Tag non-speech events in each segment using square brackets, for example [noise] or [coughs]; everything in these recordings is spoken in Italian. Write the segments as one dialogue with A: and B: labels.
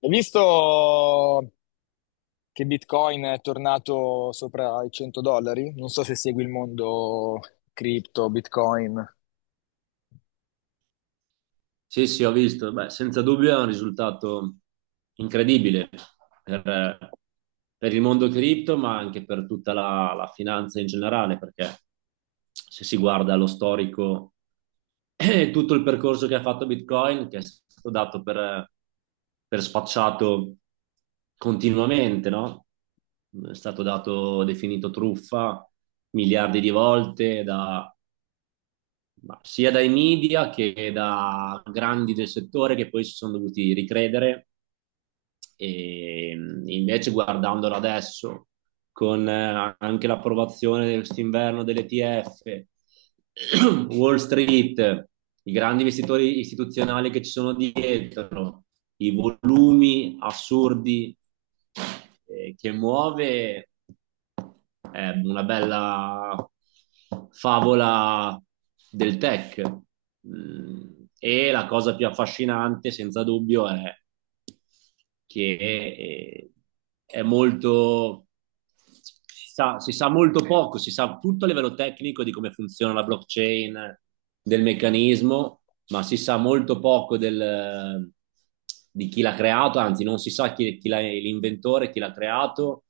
A: Hai visto che Bitcoin è tornato sopra i 100 dollari? Non so se segui il mondo cripto, Bitcoin.
B: Sì, sì, ho visto. Beh, senza dubbio è un risultato incredibile per, per il mondo cripto, ma anche per tutta la finanza in generale, perché se si guarda lo storico e tutto il percorso che ha fatto Bitcoin, che è stato dato per spacciato continuamente, no? È stato dato, definito truffa miliardi di volte da ma sia dai media che da grandi del settore che poi si sono dovuti ricredere e invece guardandolo adesso con anche l'approvazione di quest'inverno dell'ETF, [clears throat] [coughs] Wall Street, i grandi investitori istituzionali che ci sono dietro, i volumi assurdi che muove è una bella favola del tech. Mm, E la cosa più affascinante, senza dubbio, è che è molto, si sa molto poco, si sa tutto a livello tecnico di come funziona la blockchain, del meccanismo, ma si sa molto poco di chi l'ha creato, anzi non si sa l'inventore, chi l'ha creato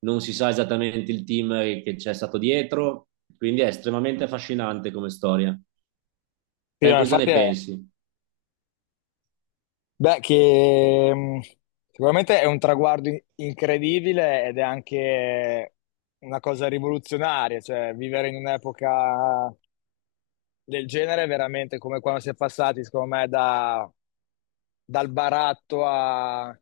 B: non si sa esattamente il team che c'è stato dietro, quindi è estremamente affascinante come storia.
A: Sì,
B: Te
A: no,
B: cosa ne
A: infatti è...
B: pensi?
A: Beh, che sicuramente è un traguardo incredibile ed è anche una cosa rivoluzionaria, cioè vivere in un'epoca del genere è veramente come quando si è passati, secondo me, da dal baratto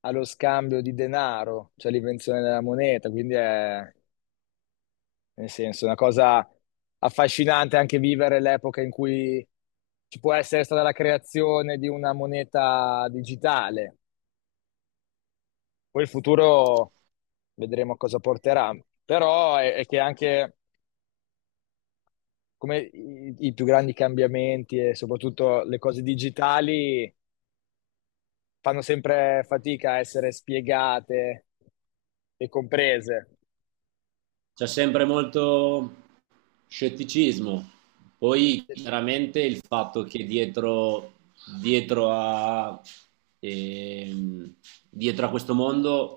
A: allo scambio di denaro, cioè l'invenzione della moneta, quindi è, nel senso, una cosa affascinante anche vivere l'epoca in cui ci può essere stata la creazione di una moneta digitale. Poi il futuro vedremo a cosa porterà, però è che anche come i più grandi cambiamenti e soprattutto le cose digitali fanno sempre fatica a essere spiegate e comprese.
B: C'è sempre molto scetticismo, poi chiaramente il fatto che dietro a, ehm, dietro a questo mondo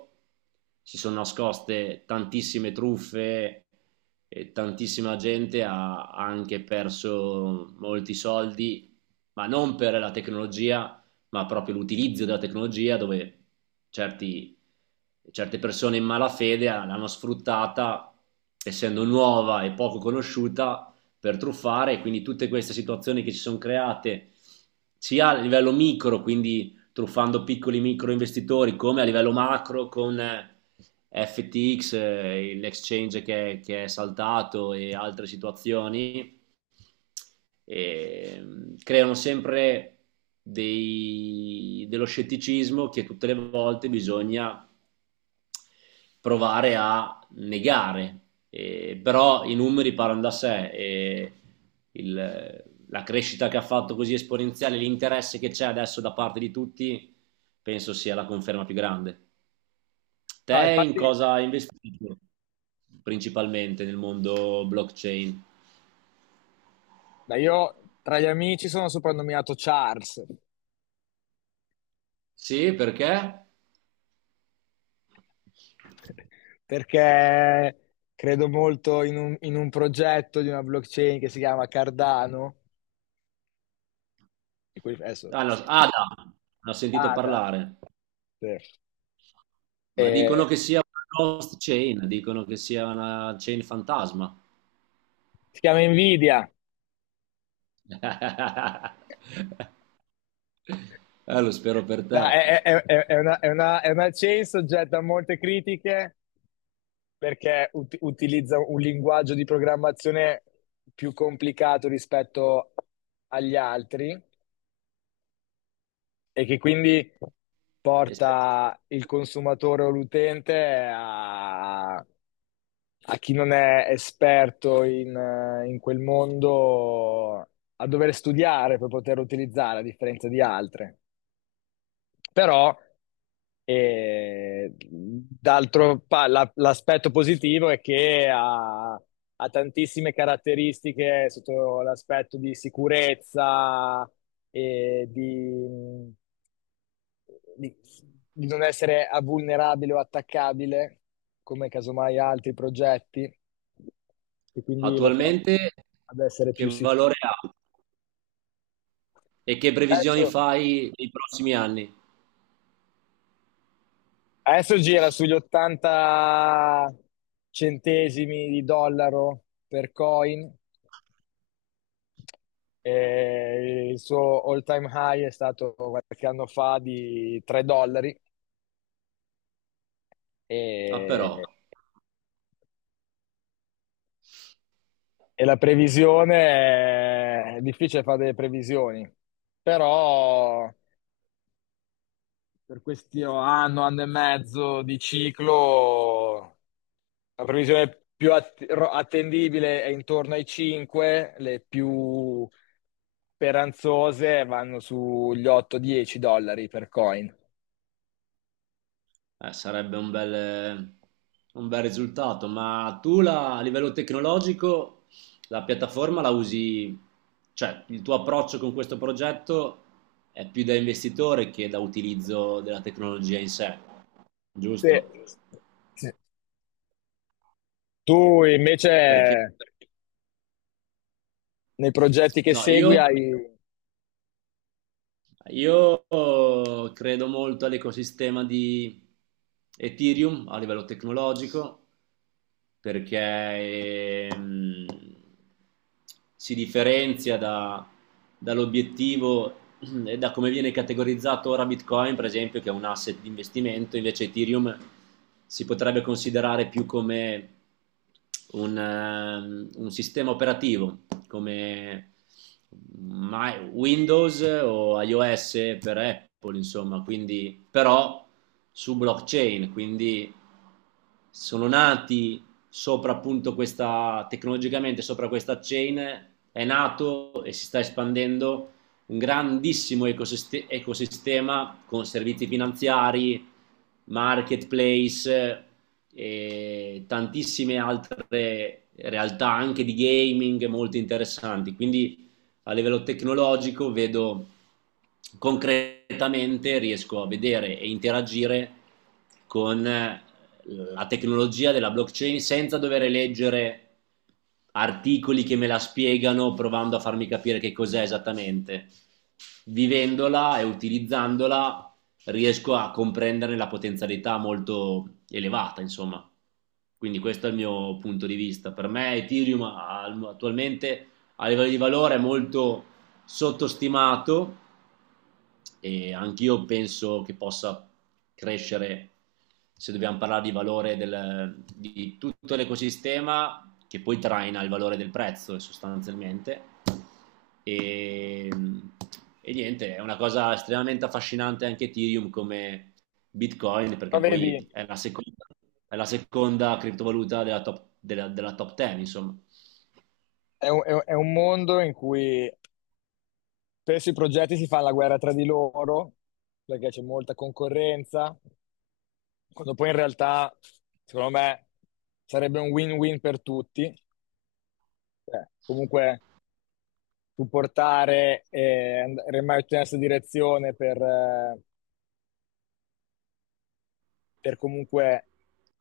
B: si sono nascoste tantissime truffe e tantissima gente ha anche perso molti soldi, ma non per la tecnologia, ma proprio l'utilizzo della tecnologia dove certi, certe persone in malafede l'hanno sfruttata, essendo nuova e poco conosciuta, per truffare e quindi tutte queste situazioni che si sono create sia a livello micro, quindi truffando piccoli micro investitori, come a livello macro con FTX, l'exchange che è saltato e altre situazioni, e, creano sempre dello scetticismo che tutte le volte bisogna provare a negare. Però i numeri parlano da sé e il- la crescita che ha fatto così esponenziale, l'interesse che c'è adesso da parte di tutti, penso sia la conferma più grande. Te
A: No,
B: in
A: infatti,
B: cosa hai investito principalmente nel mondo blockchain?
A: ma io tra gli amici sono soprannominato Charles
B: Sì, perché?
A: [laughs] perché credo molto in in un progetto di una blockchain che si chiama Cardano, di cui adesso
B: Ah, no, Ada, ne ho sentito
A: Ada,
B: parlare,
A: sì.
B: ma
A: E
B: dicono che sia una ghost chain, dicono che sia una chain fantasma.
A: si chiama Nvidia.
B: [laughs] Lo spero per
A: No,
B: te.
A: è, è una, è una chain soggetta a molte critiche perché utilizza un linguaggio di programmazione più complicato rispetto agli altri, e che quindi
B: E se-
A: porta il consumatore o l'utente a chi non è esperto in, in quel mondo a dover studiare per poter utilizzare, a differenza di altre. Però, l'aspetto positivo è che ha, ha tantissime caratteristiche sotto l'aspetto di sicurezza e di, di non essere vulnerabile o attaccabile, come casomai altri progetti, e quindi lo porta
B: Attualmente
A: ad essere
B: che
A: più sicuro.
B: valore ha e che previsioni
A: Adesso,
B: fai nei prossimi anni?
A: adesso gira sugli 80 centesimi di dollaro per coin, e il suo all-time high è stato qualche anno fa di 3 dollari.
B: Ah,
A: E,
B: però.
A: e la previsione è difficile fare delle previsioni, però per questo anno, anno e mezzo di ciclo, la previsione più attendibile è intorno ai 5, le più speranzose vanno sugli 8-10 dollari per coin.
B: Sarebbe un bel risultato, ma a livello tecnologico la piattaforma la usi, cioè il tuo approccio con questo progetto è più da investitore che da utilizzo della tecnologia in sé,
A: Sì.
B: giusto?
A: Sì. Tu invece
B: Perché
A: nei progetti che
B: no, io,
A: segui hai...
B: io credo molto all'ecosistema di Ethereum a livello tecnologico perché si differenzia dall'obiettivo e da come viene categorizzato ora Bitcoin, per esempio, che è un asset di investimento, invece Ethereum si potrebbe considerare più come un sistema operativo, come Windows o iOS per Apple, insomma, quindi però su blockchain, quindi sono nati sopra appunto questa, tecnologicamente sopra questa chain è nato e si sta espandendo un grandissimo ecosistema con servizi finanziari, marketplace e tantissime altre realtà anche di gaming molto interessanti. Quindi a livello tecnologico vedo concretamente, riesco a vedere e interagire con la tecnologia della blockchain senza dover leggere articoli che me la spiegano provando a farmi capire che cos'è esattamente. Vivendola e utilizzandola riesco a comprendere la potenzialità molto elevata, insomma. Quindi questo è il mio punto di vista. Per me Ethereum attualmente a livello di valore è molto sottostimato e anch'io penso che possa crescere, se dobbiamo parlare di valore del, di tutto l'ecosistema, che poi traina il valore del prezzo sostanzialmente. E, e niente, è una cosa estremamente affascinante anche Ethereum come Bitcoin,
A: Ma
B: perché
A: vedi,
B: poi è la seconda criptovaluta della top 10, insomma.
A: è è un mondo in cui spesso i progetti si fanno la guerra tra di loro perché c'è molta concorrenza. Quando poi in realtà, secondo me, sarebbe un win-win per tutti. Cioè, comunque, tu portare e remare tutti nella stessa direzione per comunque è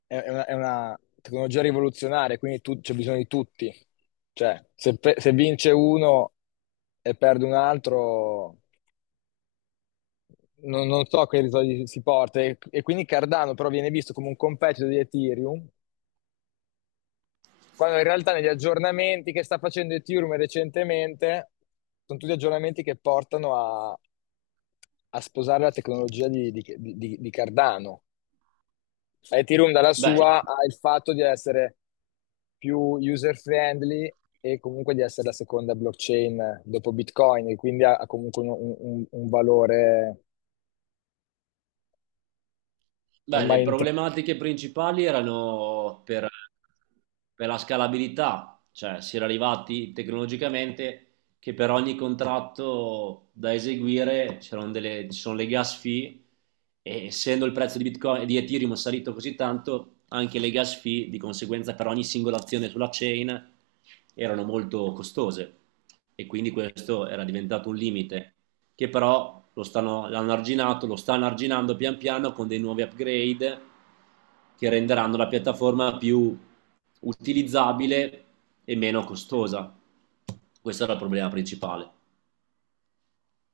A: è una, è una tecnologia rivoluzionaria, quindi c'è bisogno di tutti. Cioè, se, se vince uno e perde un altro, non so che risultati si porta. E quindi Cardano però viene visto come un competitor di Ethereum. Quando in realtà negli aggiornamenti che sta facendo Ethereum recentemente, sono tutti aggiornamenti che portano a sposare la tecnologia di Cardano. Ethereum dalla
B: Beh,
A: sua ha il fatto di essere più user friendly e comunque di essere la seconda blockchain dopo Bitcoin, e quindi ha, ha comunque un, un valore
B: Beh, le
A: ormai
B: problematiche principali erano per la scalabilità, cioè si era arrivati tecnologicamente che per ogni contratto da eseguire c'erano ci sono le gas fee e essendo il prezzo di Bitcoin e di Ethereum salito così tanto, anche le gas fee di conseguenza per ogni singola azione sulla chain erano molto costose e quindi questo era diventato un limite che però lo stanno, l'hanno arginato, lo stanno arginando pian piano con dei nuovi upgrade che renderanno la piattaforma più utilizzabile e meno costosa. Questo era il problema principale.